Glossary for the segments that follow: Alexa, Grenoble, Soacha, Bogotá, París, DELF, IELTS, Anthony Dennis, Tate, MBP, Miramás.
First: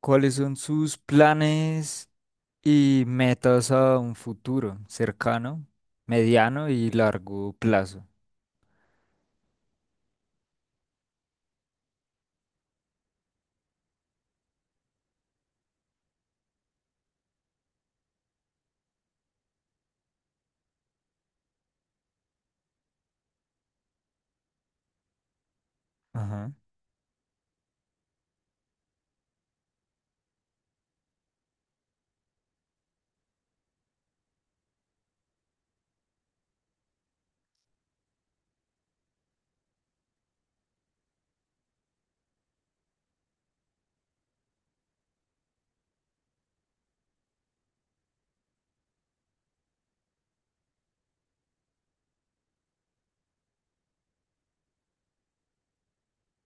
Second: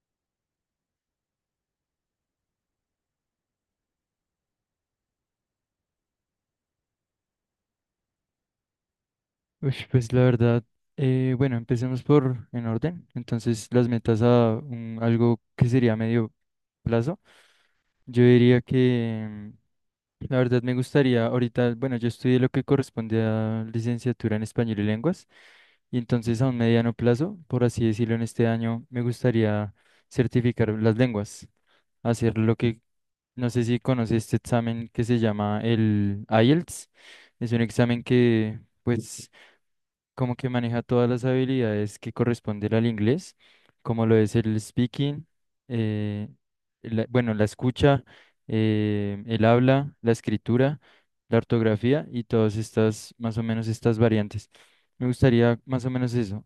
¿Cuáles son sus planes y metas a un futuro cercano, mediano y largo plazo? Uy, pues la verdad, bueno, empecemos por en orden. Entonces, las metas a algo que sería medio plazo. Yo diría que la verdad me gustaría ahorita, bueno, yo estudié lo que corresponde a licenciatura en español y lenguas, y entonces a Ajá. un mediano plazo, por así decirlo, en este año me gustaría certificar las lenguas, hacer lo que, no sé si conoce este examen que se llama el IELTS. Es un examen que, pues como que maneja todas las habilidades que corresponden al inglés, como lo es el speaking, eh, bueno, la escucha, el habla, la escritura, la ortografía y todas estas, más o menos estas variantes. Me gustaría más o menos eso.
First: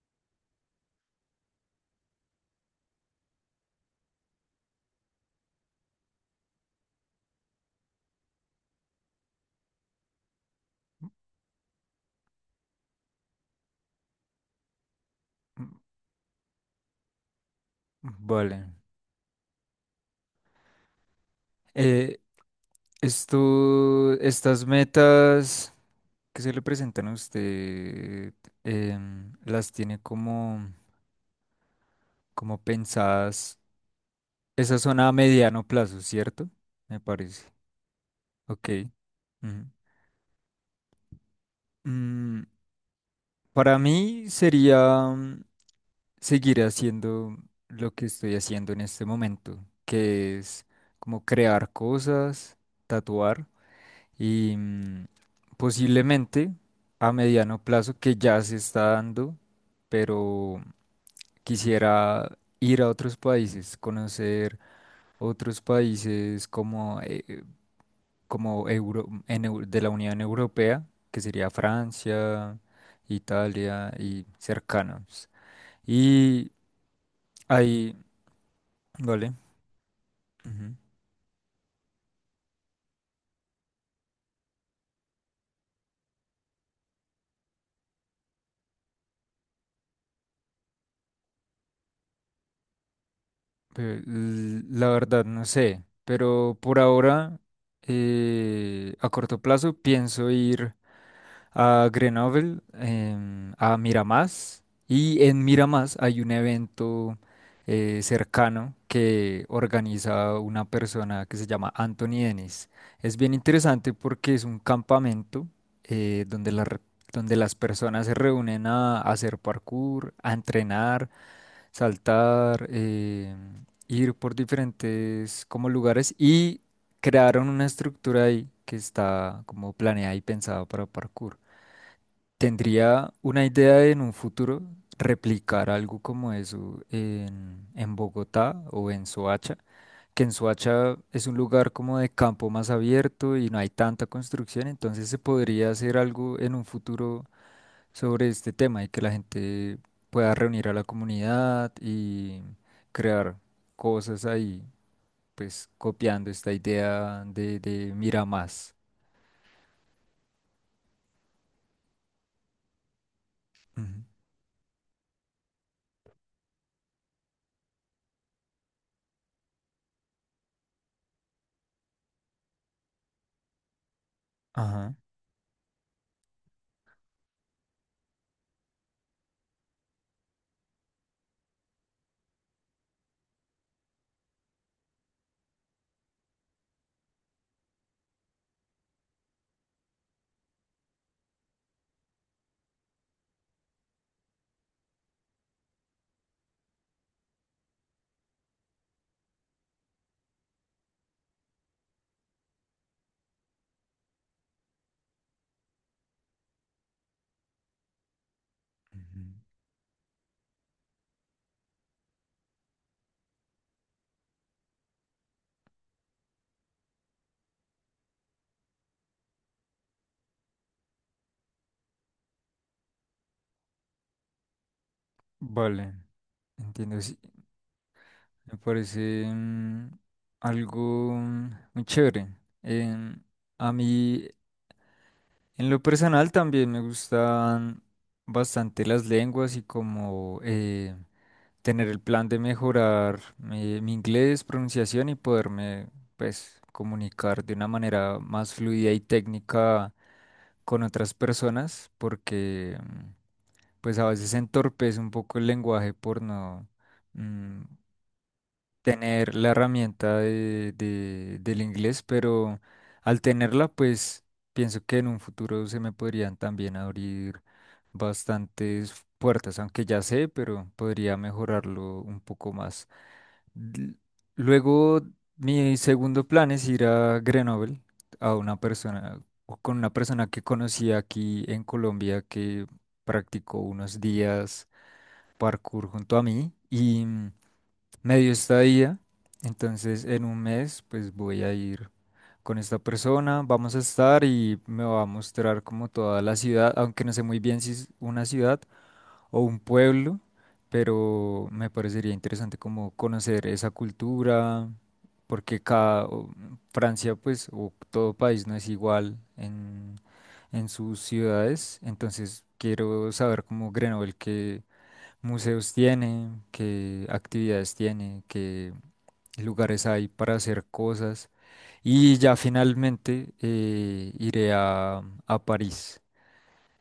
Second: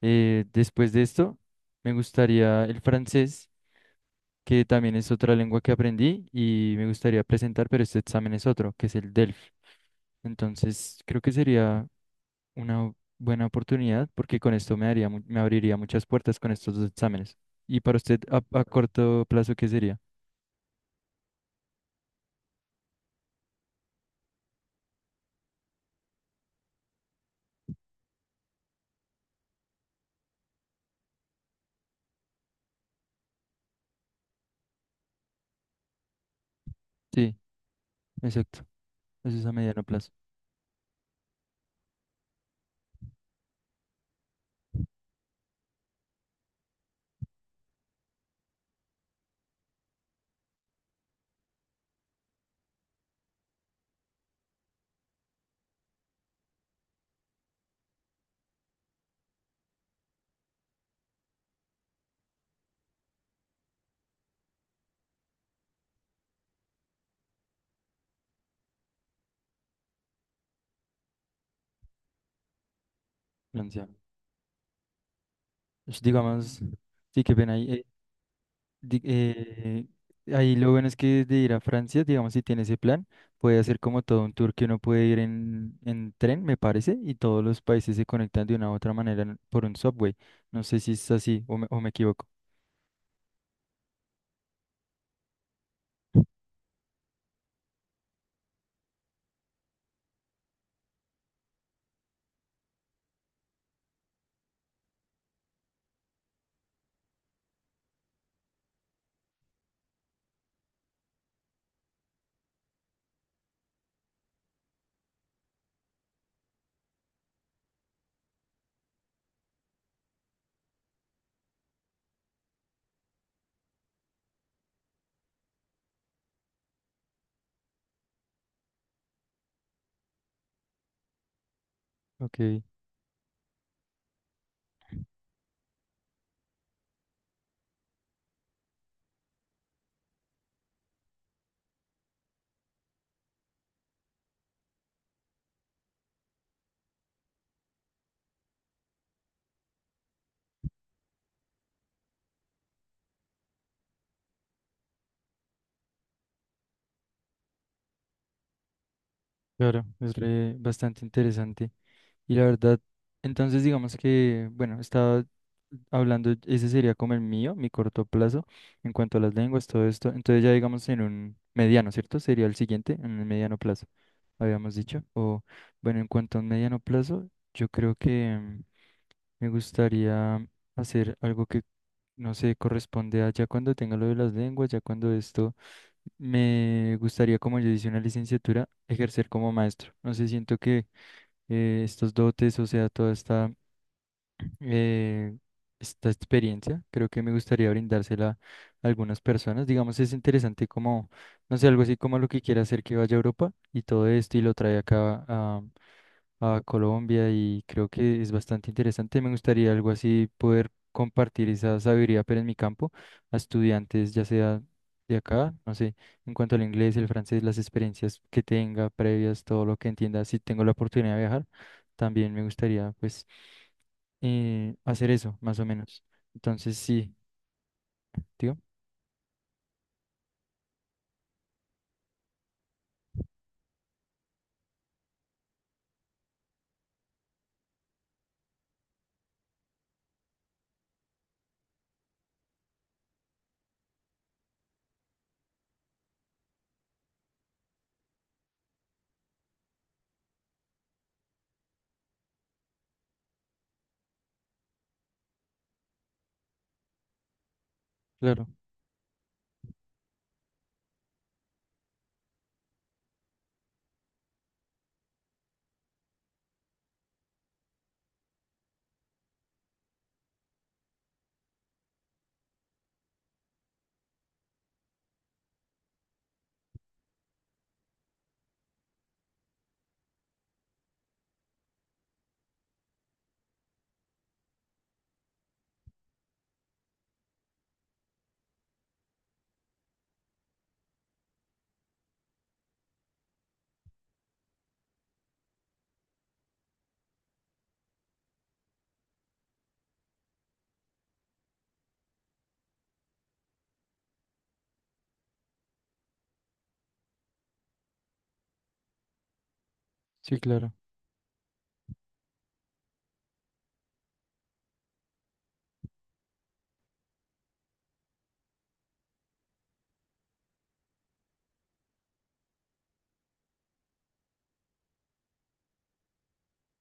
Después de esto, me gustaría el francés, que también es otra lengua que aprendí y me gustaría presentar, pero este examen es otro, que es el DELF. Entonces, creo que sería una buena oportunidad porque con esto me daría, me Mm. abriría muchas puertas con estos dos exámenes. ¿Y para usted Vale. a corto plazo qué sería? Eh, Estas metas que se le presentan a usted, las tiene como, como pensadas. Esas son a mediano plazo, ¿cierto? Me Sí, parece. exacto. Ok. Eso es a Ujú. mediano plazo. Mm, para mí sería, seguir haciendo lo que estoy haciendo en este momento, que es como crear cosas, tatuar y, posiblemente a mediano plazo, que ya se está dando, pero quisiera ir a otros países, conocer otros países como, como de la Unión Europea, que sería Francia, Italia Financiado. y cercanos. Pues, Y digamos, sí, que ven ahí. Ahí, di- vale. eh, Ahí Ujú. lo bueno es que de ir a Francia, digamos, si tiene ese plan, puede hacer como todo un tour que uno puede ir en tren, me parece, y todos los países se conectan de una u otra manera por un subway. No sé si es así o me equivoco. La verdad, no sé, pero por ahora, a corto plazo, pienso ir a Grenoble, a Miramás, y en Miramás hay un evento cercano que organiza una persona que se llama Anthony Dennis. Es bien interesante porque es un campamento, donde donde las personas se reúnen a hacer parkour, a entrenar, saltar, ir por diferentes como lugares, y crearon una estructura ahí que está como planeada y pensada para parkour. Ok, Tendría una idea de en un futuro replicar algo como eso en Bogotá o en Soacha, que en Soacha es un lugar como de campo más abierto y no hay tanta construcción, entonces se podría hacer algo en un futuro sobre este tema y que la gente pueda reunir a la comunidad y crear cosas ahí, pues copiando esta idea de mira más. claro, es bastante interesante. Y la verdad, entonces digamos Ujú. que, bueno, estaba hablando, ese sería como el mío, mi corto plazo, en cuanto a las lenguas, todo esto. Entonces ya digamos en un mediano, ¿cierto? Sería el siguiente, en el mediano plazo, habíamos Ajá. dicho. O bueno, en cuanto a un mediano plazo, yo creo que me gustaría hacer algo que, no sé, corresponde a ya cuando tenga lo de las lenguas, ya cuando esto, me gustaría, como yo hice una licenciatura, ejercer como maestro. No sé, siento que estos dotes, o sea, toda esta, eh, esta experiencia. Creo que me gustaría brindársela a algunas personas. Digamos, es interesante como, no sé, algo así como lo que quiere hacer que vaya a Europa y todo esto y lo trae acá a Colombia y creo que es bastante interesante. Ujú. Me gustaría algo así poder compartir esa sabiduría, pero en mi campo, a estudiantes, ya sea de acá, no sé, en cuanto al inglés, el francés, las experiencias que tenga previas, todo lo que entienda, si tengo la oportunidad de viajar, también me gustaría pues hacer eso, más o Vale, menos. Entonces, entiendo, sí, sí. digo, Me parece, algo, muy chévere. Em, a mí, en lo personal, también me gustan bastante las lenguas y como... tener el plan de mejorar, mi inglés, pronunciación, y poderme, pues, comunicar de una manera más fluida y técnica con otras personas, porque, pues, a veces entorpece un poco el lenguaje por no, mm, claro, tener la herramienta de, del inglés, pero al tenerla, pues pienso que en un futuro se me podrían también abrir bastantes puertas, aunque ya sé, pero podría mejorarlo un poco más. L- Luego, mi segundo plan es ir a Grenoble, a una persona, o con una persona que conocí aquí en Colombia que practicó unos días parkour junto a mí, y, medio estadía. Entonces, en un mes, pues voy a ir con esta persona, vamos a estar y me va a mostrar como toda la ciudad, aunque no sé muy bien si es una ciudad o un pueblo, pero me parecería interesante como conocer esa cultura, porque Francia, pues, o todo país no es igual sí, en claro, sus ciudades, entonces quiero saber como Grenoble, que museos tiene, qué actividades tiene, qué lugares hay para hacer cosas. Y ya finalmente, iré a París.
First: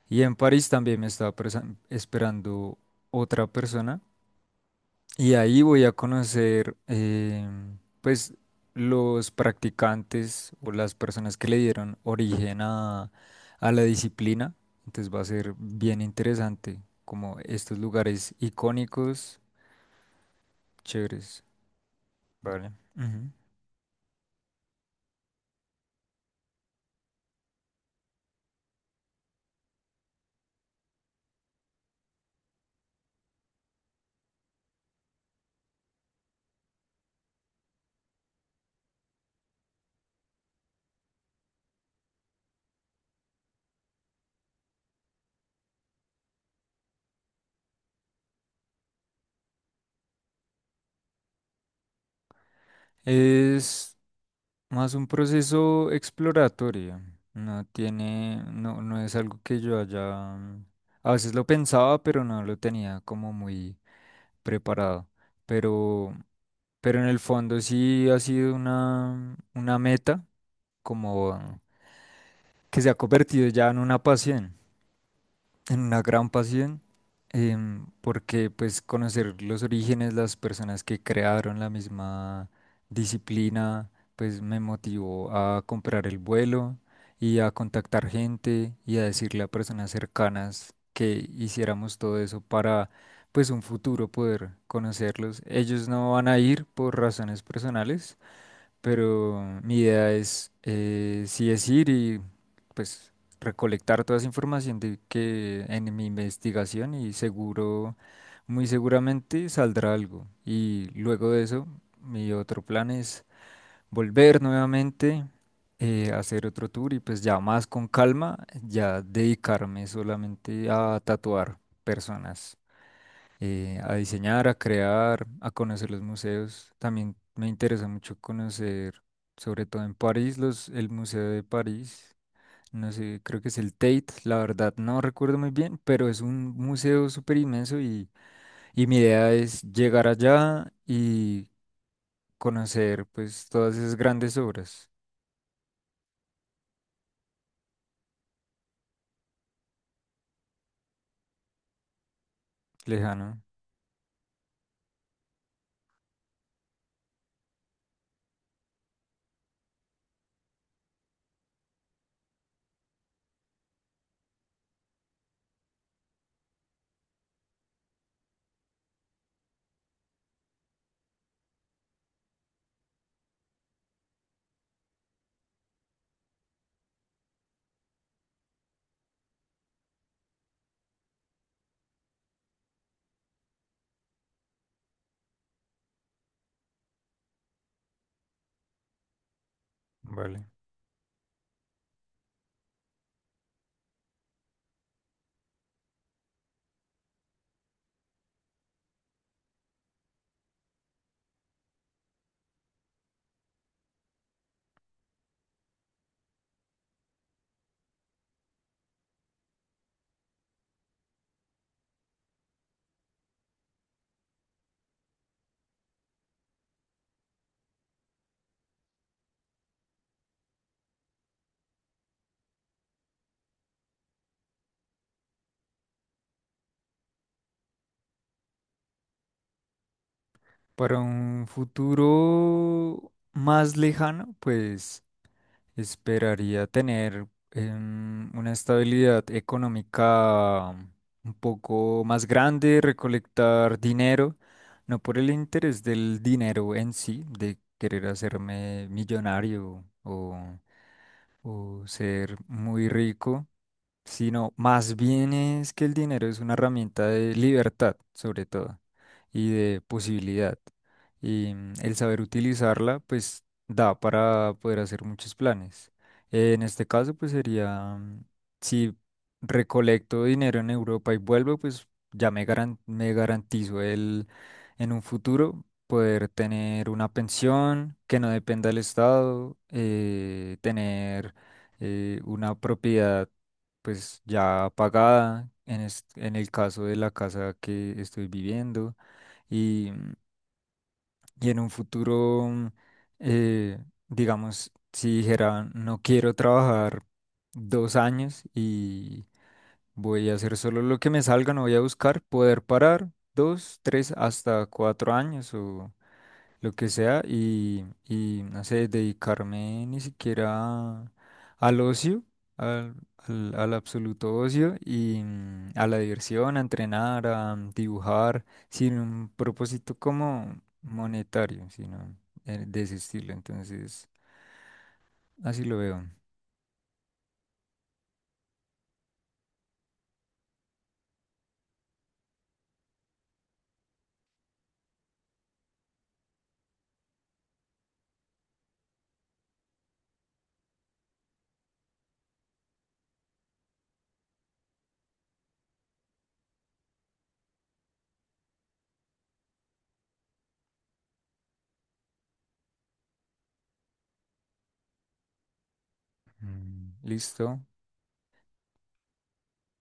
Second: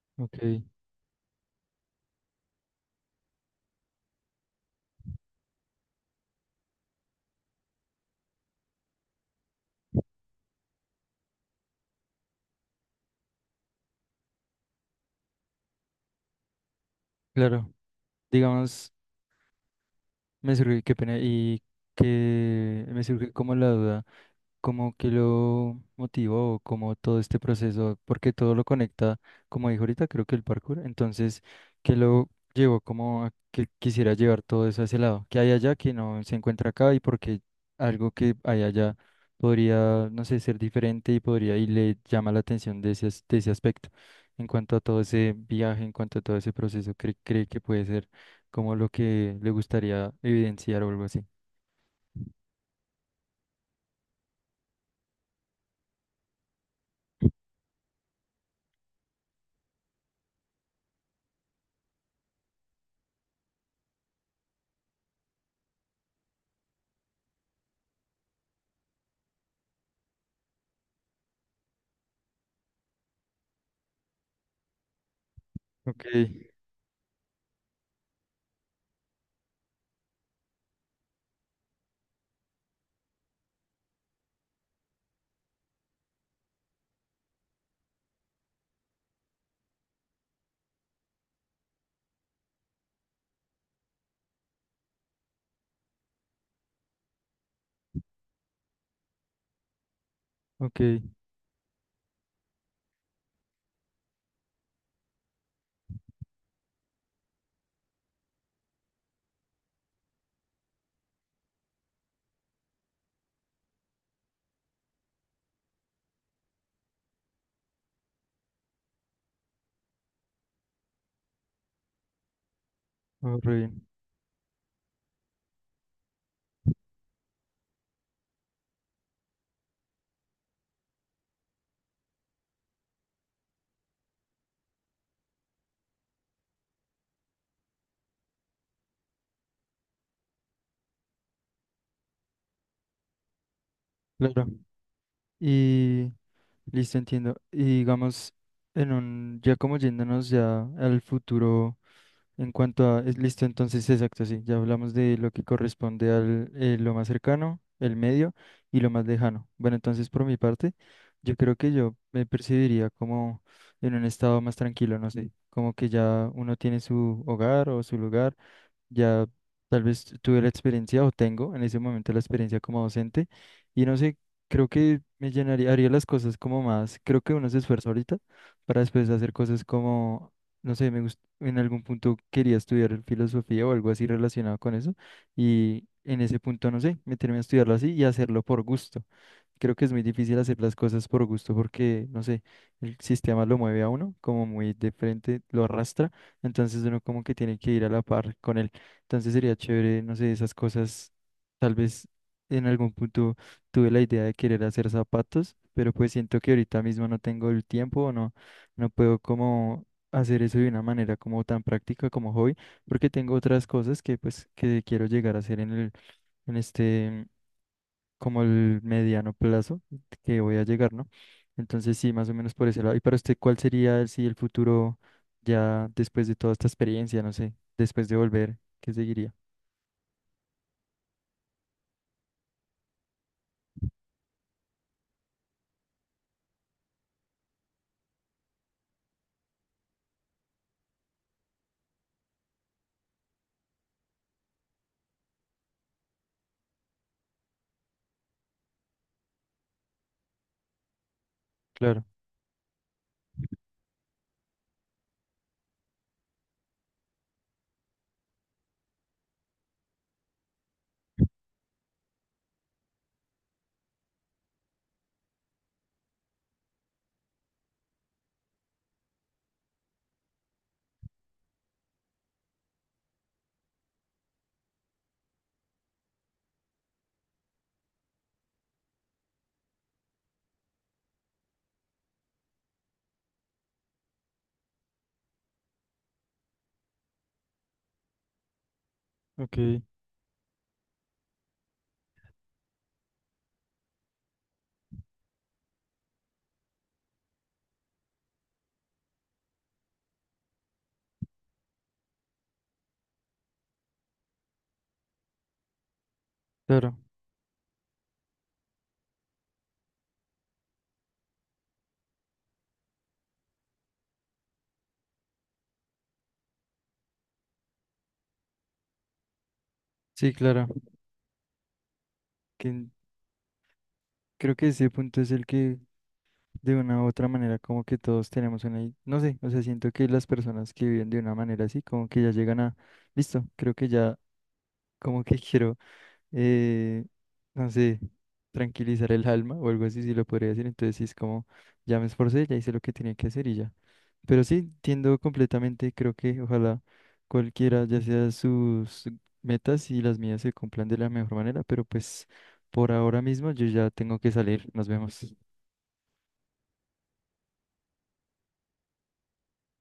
Y en ok, París también me está esperando otra persona. Y ahí voy a conocer, pues, los practicantes o las personas que le dieron origen a la disciplina. Entonces va a ser bien interesante como claro. estos lugares Digamos, icónicos, me surge, qué pena, chéveres. y Vale. que me surge Ujú. como la duda, como que lo motivó, como todo este proceso, porque todo lo conecta, como dijo ahorita, creo que el parkour, entonces, que lo llevó como a que quisiera llevar todo eso a ese lado, que hay allá que no se encuentra acá y porque algo que hay allá podría, no sé, ser diferente y podría, y le llama la atención de ese, de ese aspecto, en cuanto a todo ese viaje, en cuanto a todo ese proceso, cree, cree que puede ser como lo que le gustaría evidenciar o algo así. Es más un proceso exploratorio. No tiene, no, no es algo que yo haya. A veces lo pensaba, pero no lo tenía como muy preparado. Pero, pero en el fondo sí ha sido una meta, como que se ha convertido ya en una pasión, en una Ok, gran pasión. Porque pues conocer los orígenes, las personas que crearon la misma disciplina, pues me motivó a comprar el vuelo y a contactar gente y a decirle a personas cercanas que hiciéramos todo eso para pues un futuro poder conocerlos. Ellos no van a ir por razones personales, pero mi idea es, ok, sí, es ir y pues recolectar toda esa información de que en mi investigación, y seguro, muy seguramente saldrá algo. Y luego de eso, mi otro plan es volver nuevamente, hacer otro tour y pues ya más con calma, ya dedicarme solamente a tatuar personas, oh, re bien, a diseñar, a crear, a conocer los museos. También me interesa mucho conocer, sobre todo en París, los, el Museo de París. No sé, creo que es el Tate, la verdad no recuerdo muy bien, pero es un museo súper inmenso, y mi idea es llegar allá y conocer pues todas esas grandes claro. obras Y listo, entiendo. Y digamos, en un, ya como yéndonos ya al futuro, en cuanto a, es lejano. listo, entonces exacto, sí, ya hablamos de lo que corresponde al lo más cercano, el medio y lo más lejano. Bueno, entonces por mi parte, yo creo que yo me percibiría como en un estado más tranquilo, no sé, como que ya uno tiene su hogar o su lugar ya tal vez tuve la experiencia o tengo en ese momento la experiencia como docente y no sé, creo que me llenaría, haría las cosas como más, creo que uno se esfuerza ahorita para después hacer cosas como, no sé, en algún punto quería estudiar filosofía o algo así relacionado con eso y en ese punto, no sé, meterme a estudiarlo así y hacerlo por gusto. Creo que es muy difícil Vale. hacer las cosas por gusto porque, no sé, el sistema lo mueve a uno como muy de frente, lo arrastra, entonces uno como que tiene que ir a la par con él. Entonces sería chévere, no sé, esas cosas. Tal vez en algún punto tuve la idea de querer hacer zapatos, pero pues siento que ahorita mismo no tengo el tiempo o no, no puedo como hacer eso de una manera como tan práctica como hoy porque tengo otras cosas que pues que quiero llegar a hacer en el, en este, como el mediano plazo que voy a llegar, ¿no? Entonces sí, más o menos por ese lado. ¿Y para usted cuál sería si el futuro ya después de toda esta experiencia, no sé, después de volver, qué seguiría? Para un futuro más lejano, pues... esperaría tener, una estabilidad económica, un poco más grande, recolectar dinero, no por el interés del dinero en sí, de querer hacerme millonario o Claro. ser muy rico, sino más bien es que el dinero es una herramienta de libertad, sobre todo, y de posibilidad. Y, el saber utilizarla, pues, da para poder hacer muchos planes. En este caso, pues sería, si recolecto dinero en Europa y vuelvo, pues ya me me garantizo el, en un futuro, poder tener una pensión que no dependa del Estado, tener, una propiedad pues ya pagada en, en el caso de la casa que estoy viviendo, Ok, y, y en un futuro, eh, digamos, si dijera no quiero trabajar 2 años, y voy a hacer solo lo que me salga, no voy a buscar, poder parar 2, 3, hasta 4 años o lo que claro, sea, y no sé, dedicarme ni siquiera al ocio, al, al, al absoluto ocio y, a la diversión, a entrenar, a dibujar, sin un propósito sí, como claro, monetario, sino, de que ese estilo. Entonces, creo que ese punto es el así que lo veo. de una u otra manera como que todos tenemos una, no sé, o sea, siento que las personas que viven de una manera así como que ya llegan a, listo, creo que ya como que quiero eh, no sé, tranquilizar el alma o algo así, si lo podría decir. Entonces sí es como, ya me esforcé, ya hice lo que tenía que hacer y ya. Pero sí, entiendo completamente, creo que ojalá cualquiera, ya sea sus metas y las mías se cumplan de la mejor manera, pero pues por ahora mismo yo ya tengo que salir, nos vemos. Mm. Listo.